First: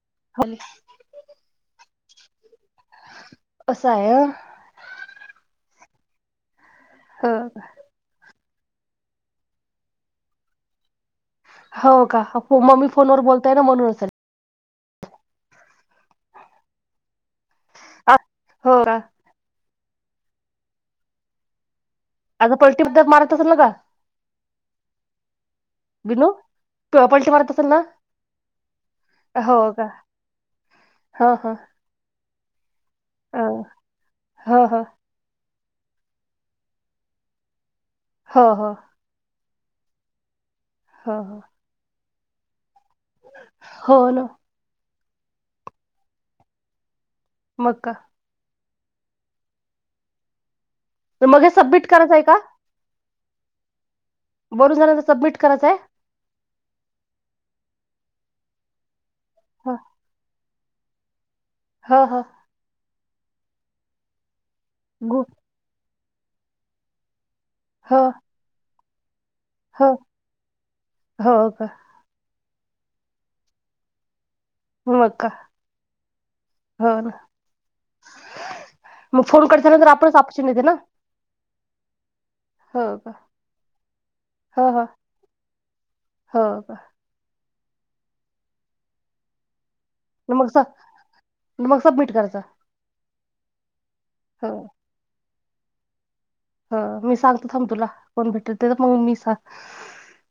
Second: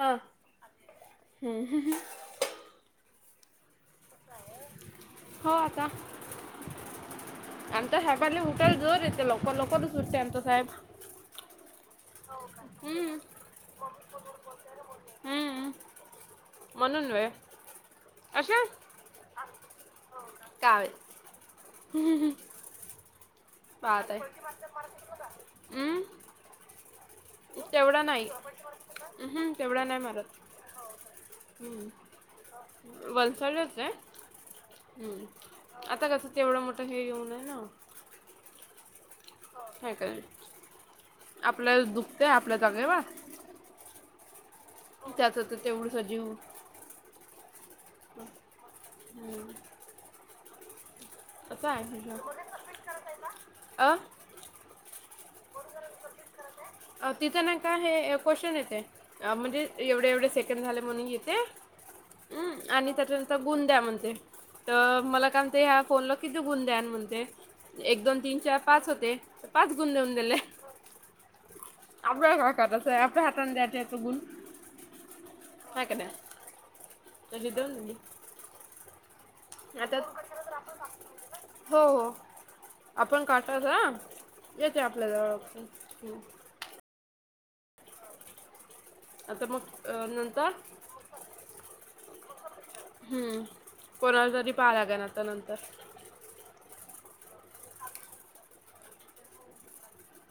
हा हम्म हम्म ह. [inaudible] असं आहे. [inaudible] हा का? हो. आमच्या हायबांनी उटेल जोर येते लवकर-लवकरच सुटते आमचा साहेब. हो का? [unintelligible] मम्मी फोन हम्म. वर बोलताय ना म्हणून होतय. हम्म म्हणून वेळ अशे हो का [inaudible] कावेल, हम्म ह. आज पलटीबद्द मारत असल का? मारतय. [inaudible] बिनो. तू पल्टी मारत असेल ना? तेवढा नाही हम्म हो तेवढा का? नाही मारत. [inaudible] हा हा. बसाला येते. हो हो हम्म आता कसं ते तेवढं मोठं हे घेऊन आहे. ना हो हो हो आहे काय? हो हो आपल्याला दुखतंय आपल्या जागेवर हो ना त्यातं त्याच तेवढंस जीव मग का हम्म मग हे सबमिट करायचं करायचे आहे का? करायचे का अं बोलून झाल्यावर सबमिट करायचं आहे? आ तिथं ना काय हे क्वेश्चन येते. म्हणजे एवढे एवढे सेकंड झाले म्हणून येते. हा हा हम्म आणि त्याच्यानंतर गुण द्या म्हणते. तर गु मला काय ते ह्या फोनला किती गुण द्याल. म्हणतेय हो एक, दोन, तीन, चार, पाच होते. पाच हो गुण देऊन दिले. हो का आपल्याला काय करायचं आहे. आपल्या हाताने द्यायचे आहेत. का गुण मग का हाय का नाय. हो ना जाऊन दिली. मग फोन करताना. जरा आता आपणच ऑप्शन येते. ना हो हो हो का आपण काटात ह हो येते. हो आपल्या जवळ ऑप्शन हम हो आता मग अ मग नंतर स- मग सबमिट करायचं हम्म कोणाला तरी हो पहायला लागेल ना आता नंतर ह मी सांगते थांब तुला कोण भेटल. ते तर मग मी सांग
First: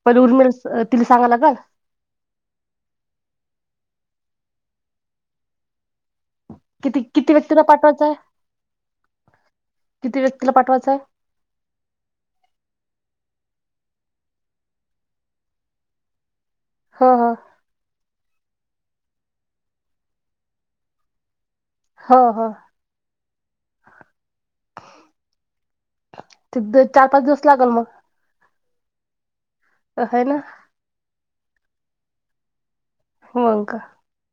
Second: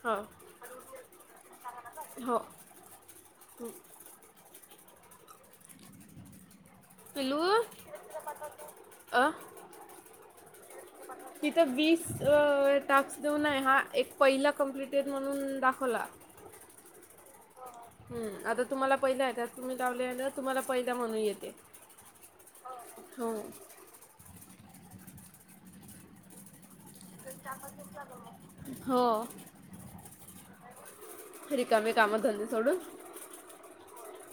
हो पहिले उर्मिला तिला सांगायला लागल. हो हम्म किती किती पिलू व्यक्तीला पाठवायचं आहे. अ किती व्यक्तीला पाठवायचं? तिथं वीस अ टास्क देऊन. हा एक पहिला कमप्लिटेड म्हणून दाखवला. हा हा हम्म आता तुम्हाला पहिला त्यात तुम्ही लावले ना तुम्हाला पहिला म्हणून येते. हो हो हो हम्म तब्येत चार, पाच दिवस लागल मग. हो हय ना रिकामे कामधंदे सोडून होंय का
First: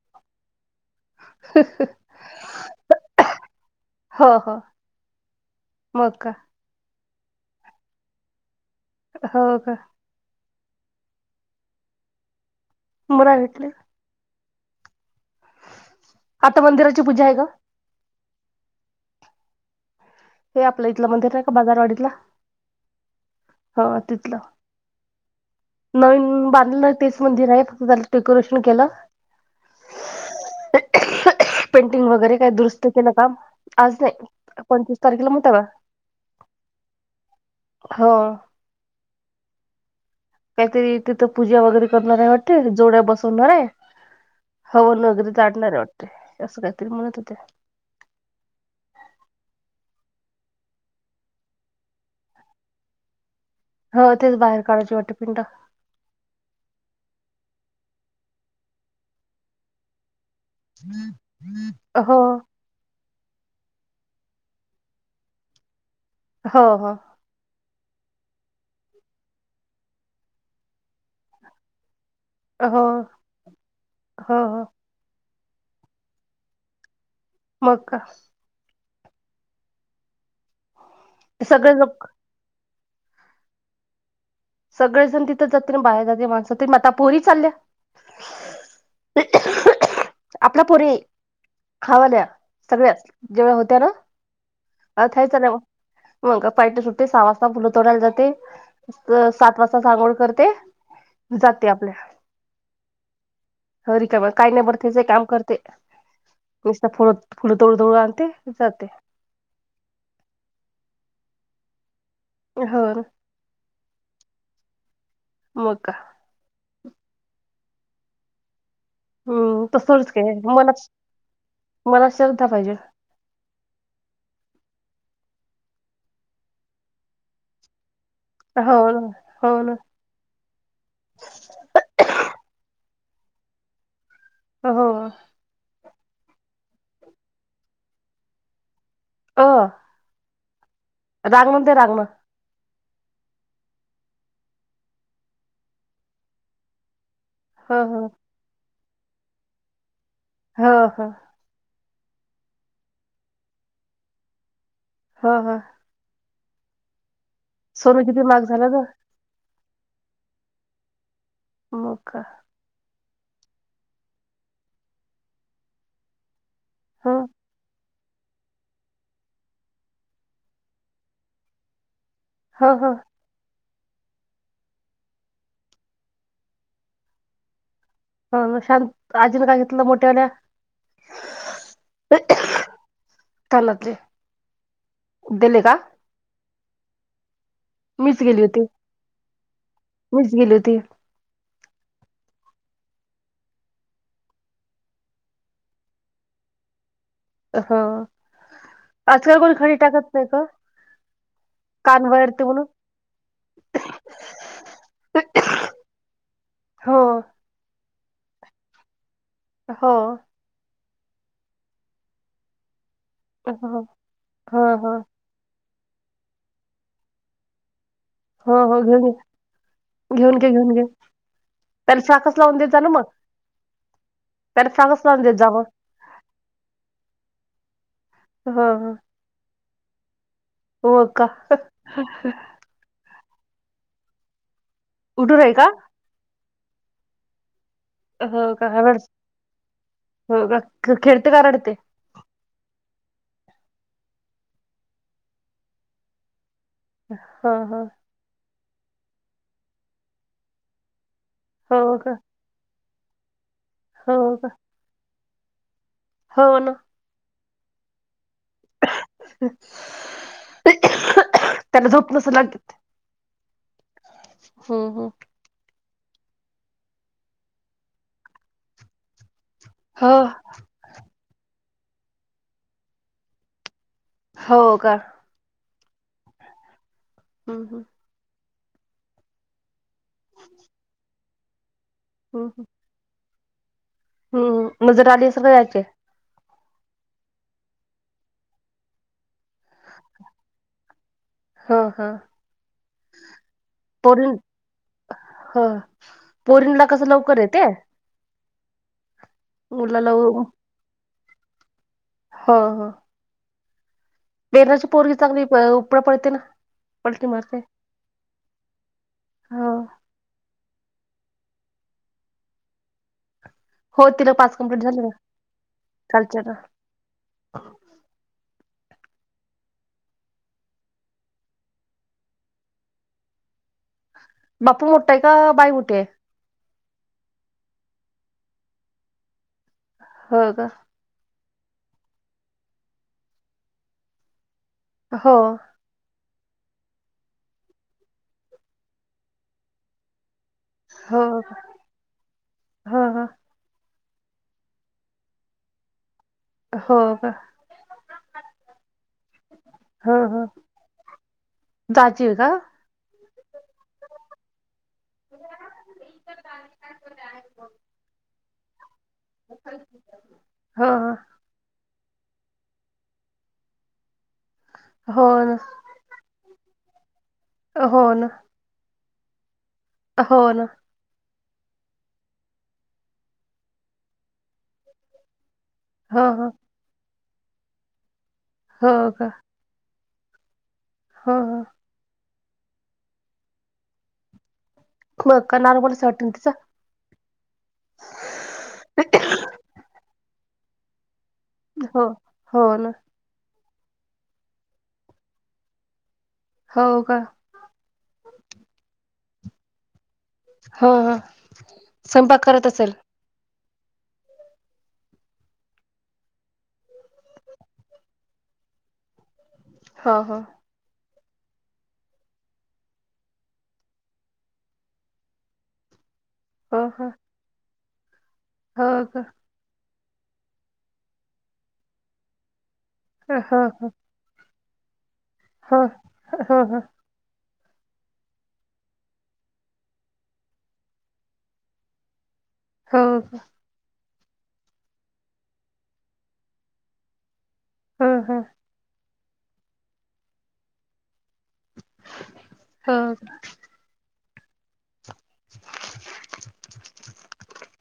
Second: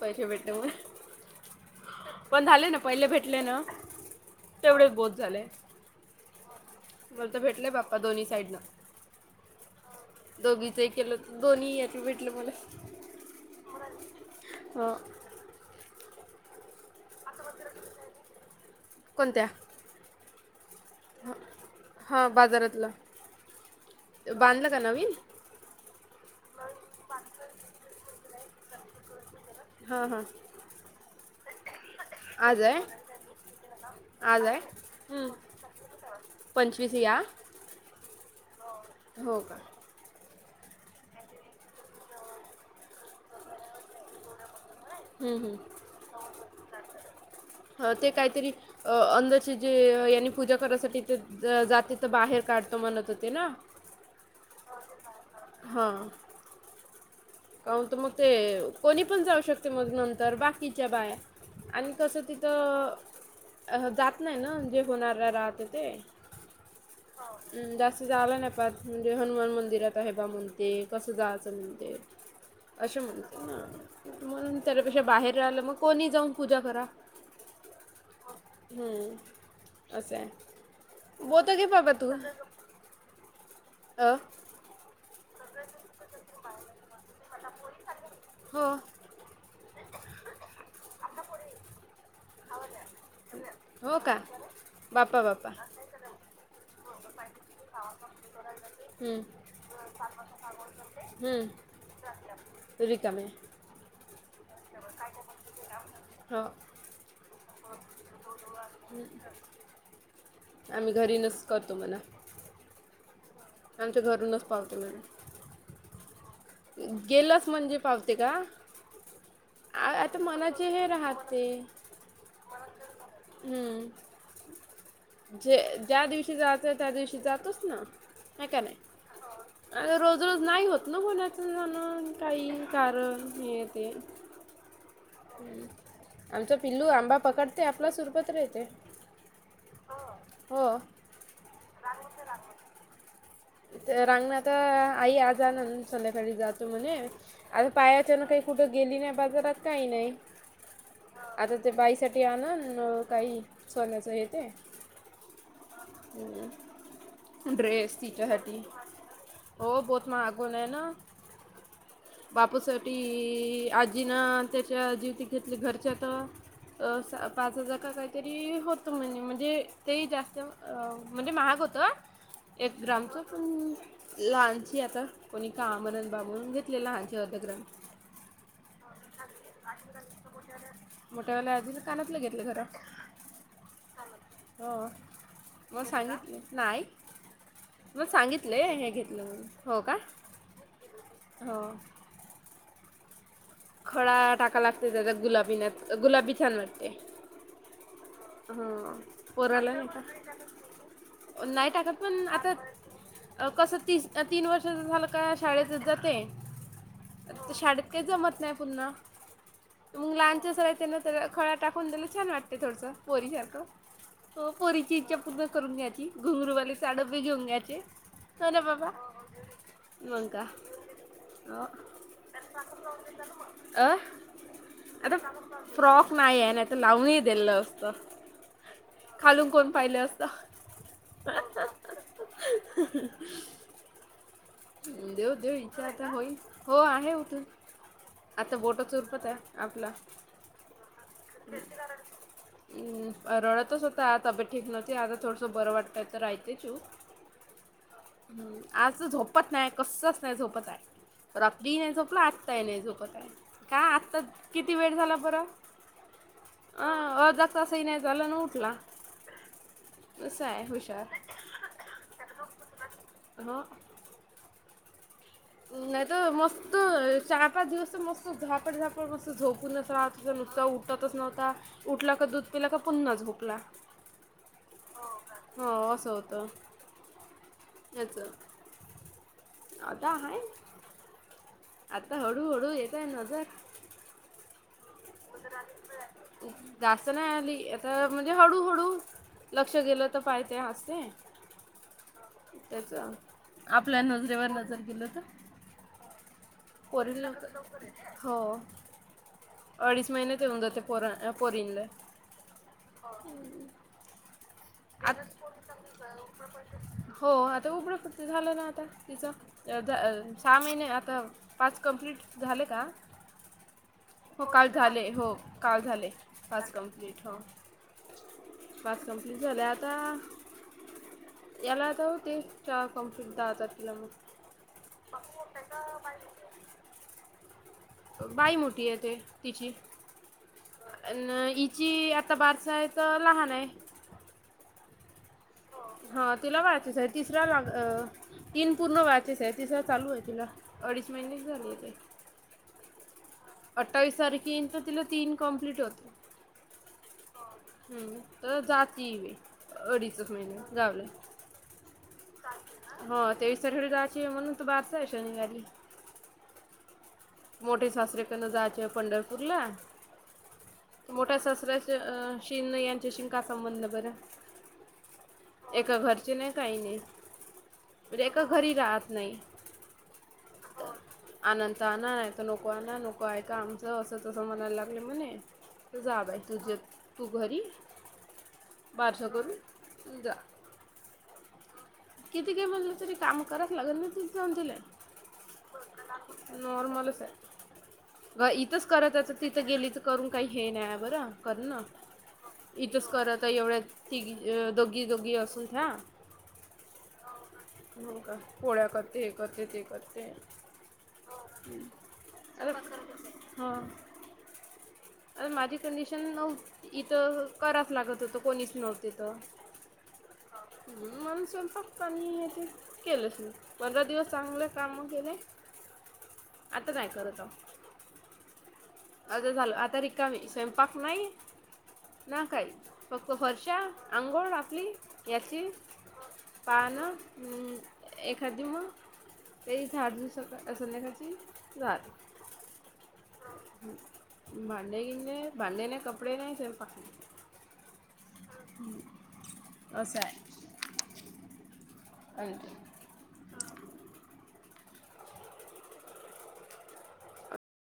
पैसे भेटते म्हणून पण झाले ना पहिले भेटले ना तेवढेच बोहोत झाले. मका मला तर भेटले बाप्पा दोन्ही साईडनं. हो का. दोघीचं हे केलं, दोन्ही याचे भेटलं मला मला घेतले. हो. आता मंदिराची पूजा हाय का? कोणत्या? हे आपलं इथलं मंदिर नाय का बाजारवाडीतला हां बाजारातलं हो तिथलं बांधलं का नवीन? नवीन बांधलं तेच मंदिर हाय फक्त त्याला डेकोरेशन केलं. हा हा. पेंटिंग वगैरे काय आज आहे. दुरुस्त केलं काम आज नाय आहे पंचवीस हम्म. तारखेला मोता का पंचवीस या हो. हो का. कायतरी तिथं पूजा वगैरे करणार आहे वाटते जोड्या बसवणार आहे. हो नगरे हम्म. हम्म. काढणार ये वाटते असं काहीतरी म्हणत होते. अ ते कायतरी. अ अंधाशे चे यांनी पूजा करायसाठी ते ज जातीत बाहेर काढतो म्हणत होते ना. हो तेच बाहेर काढायची वाटतं पिंड. हा. काय होत मग ते कोणी पण जाऊ शकते मग नंतर बाकीच्या बाया आणि हो कसं ति तर अ जात नाही ना जे होणार राहते ते. हो हो. म जास्त जाला नाय पाच म्हणजे हनुमान मंदिरात हे बा म्हणते कसं जायचं म्हणते. हो असे म्हणते हो म्हणून हो त्यापेक्षा बाहेर राहाल मग कोणी जाऊन पूजा करा. मका. हम्म असं हाय ते बोलत घ सगळे बाबा लोक तू अ. सगळे जण तिथं जाते ना बाहेर जाते माणसात मग आता पोरी चालल्या. हो आपला पोरीे खा वल्या सगळ्याच जेवाय होत्या ना. हो का आत बापा हायत बापा ना मग मग पार्टी सुट्टते, सहा वाजता फुलं तोडायला जाते. हम्म सात वाजताच अंघोळ करते जाते हम्म आपल्या रिकामे आहे ह रिकामं काय नाय बर त्याच हे काम करते हो नुसता फो थोडं थोडं आणते जाते. [unintelligible] [inaudible] आम्ही घरीनस करतो म्हणे हो. आमच्या घरूनच पावते म का. गेलास म्हणजे पावते का. हम्म अ तसंच आता काय मनाचे मनात हे राहते. मनात श्रद्धा पाहिजे हम्म जे ज्या दिवशी जातंय त्या दिवशी जातोच ना. हाय का हो ना हो ना नाय रो ज रोज नाही होत ना मुलाचे जाण काही कारण हे ते. हो हो. आमचा पिल्लू आंबा पकडते आपला सुरपत राहते. अ हो. [unintelligible] रागवूंदे रागनं रांगण आता आई आजणार संध्याकाळी जातो म्हणे, आता ह ह पायाच्यान काही कुठं गेली नाही बाजारात काही नाही. हो ह. आता ते बाईसाठी आणलं, काही सोन्याचं हे ते. हा हा. हम्म ड्रेस सोनं किती महाग तिच्यासाठी. झालं ग हो बौत महागन आहे ना. हो का. बापूसाठी आजीनं त्याच्या जिवतीत घेतली घरच्या तर ह अ पाच हजार का काही तरी होतं म्हणे,, म्हणजे ते जास्त, म्हणजे महाग होतं ह एक ह ग्रामचं. लहानची आता, कोणी का म्हणत बाबून लहानचे अर्ध ग्राम. हो शांत आजीनं काय घेतलं मोठ्यावाल्या.? मोठ्या वाल्या आजीनं कानातलं घेतलं खरं. कानातले हो, दिले का मग सां नाही, नाही. मग मीच गेली होती सांगितलंय हे घेतलं म्हणून,, हो का,, मीच गेली होती हो. खड टाका लागते त्याचात गुलाबीना,, गुलाबी छान वाटते. ह हं, आजकाल कोणी पोराला खडी हिता टाकत नाही का अ नाही टाकत कान पण वळते आता म्हणून अ कसं तीस तीन वर्षाच झालं का शाळेतच जाते. हो आ शाडेत काय जमत नाही पुन्हा. हो. य ना खळा टाकून दिलं छान वाटते थोडसं. हो पोरीसारखं,, हो हो पोरीची इच्छा पूर्ण करून घ्यायची, घुंगरूवाले साडप बी घेऊन घ्यायचे. हो ना हो बाबा घेऊन घे मग घेऊन का घे घेऊन घे, अ त्याला शाखस लावून द्यायचा ना मग. अ, त्याला फ्रॉकच आता लावून देत जा मग फ्रॉक नाही आहे नाहीतर लावूनही दिलं असतं. हा हा. खालून कोण पाहिलं असतं. हो का. [inaudible] देऊ उठून आहे देऊ का इच्छा आता होईल,, हो आहे उठून. हो आता का बोटं रड चुरपत आहे, आपला. हो का ख- खेळते का रडते हम्म रडतच होता तब्येत ठीक नव्हती, आता थोडसं बरं वाटतय तर राहतेय चूप हं हां. हम्म, आज झोपत नाय कसंच नाय झोपत हाय, रात्री हि नाही हो का झोपला आत्ताही नाय झोपत हाय, का हो आताच का किती वेड झाला बरं? हो ना. अं अरधा तासं ही नाय झालं नं ऊ आहे हुशार [unintelligible] त्यांला झोप नसल आली. हो. हो हो नाही तर मस्त चार पाच दिवस तर मस्त झापड झापड मस्त झोपूनच हो रात्रीचा नुसता उठतच नव्हता. उठला का दूध पिला का पुन्हाच झोपला. हो का हो अस होत. हम्म हम्म हेच आता हाय. आता हम्म हळूहळू येतय नजर. हम्म, नजर आली सगळ यायचे. जास्त नाही आली. आता म्हणजे हडुहळू लक्ष गेल तर पाहिते हसते. ह ह त्याच्या आपल्या नजरेवर नजर गेल तर. हो पोरीनला कस पोरीला लवकर येते. हो अडीच मुलाला महिन्यात येऊन जाते पोरा अ पोरींनला. हो हो [unintelligible] पोरगी आत, चांगली उपळा पडते ना पलटी हो मारते आता उघड पडत झाल ना आता. तिचा हो सहा महिने आता पाच कंप्लीट झाले का. तिला हो पाच काल कंप्लीट झाले. ना हो काल झाले कालच्या ना पाच कंप्लीट हो. पाच कंप्लीट झाल्या आता, याला आता होतील चार कम्प्लेंट दहा तारखेला मग. बापू मोठ आहे का बाई मोठी आहे. बाई मोठी येते तिची. हो का अ न हीची, आता बारस आहे तर लहान आहे. हो हा, तीला माहितीच आहे तिसरा लाग अ तीन पूर्ण व्हायचेच आहे. तिसरा चालू हाय तीला. अडीच हो महिनेच झालीये ते. हो हो अठ्ठावीस तारीख येईन तर तिला तीन कम्प्लीट होतील. हो का हम्म, तर जाती हम्म अडीचच हम्म, महिने गावला जाची आहे का. हो तेवीस तारखेला जायची म्हणून तर बारस आहे शनिवारी. मोठे सासरे कन त्याना जायचे पंढरपूरला. हो त हो मोठ्या सासऱ्यांशी ते शिन यांच्याशी का संबंध बर. हो न एका घरचे नाही काही नाहीे. हो म्हणजे ना एका घरी राहत नाही. हो ना आनंत आना. नाही तर नको आणा. नको ऐका आमच. अस तस म्हणायला लागले म्हणे. तर जा हो बाई हो तुझे तू घरी. हो बारस करून तू जा. हा हा किती काही म्हणल तरी काम करायच लागेल ना तिथे जाऊन तीले. मग का नॉर्मलच वाटेल तिचा नॉर्मलच आहे. ग इथच करात्याच, तिथ गेली तर करून कायी हे नाही बरं? करनं, हो हो ना इतंच करतय येवढे तिगी, दोगी दोगी असून थ्या होअ का? हो का? पोळ्या करते, हे करते, ते करते हो ह संपाक करत अरे असेल. हां, अन माझी कंडिशन नऊ इतं कराच लागत होतं कोणीच नव्हते तर. ह ह [inaudible] म मणून स्वम [inaudible] फक् कनी ए ते, केलंच मी, पंधरा दिवस चांगलं कामं केले हो आता काय हो करताव? हो का आता झालं. आता रिक कमी, सैंपाक नाई, ना काई. फक्त हो हो फरश्या आंघोळ घातली याची. हो हो पा ना? हम, एखाद दिऊ म. ते झाड दिव्स संध्याकाळची झाल्. होओ का? भांडे गिन नाई, भांडे नाही, कपडे नाही सैपाक ह हा हं असाय. अअ हो का? [inaudible]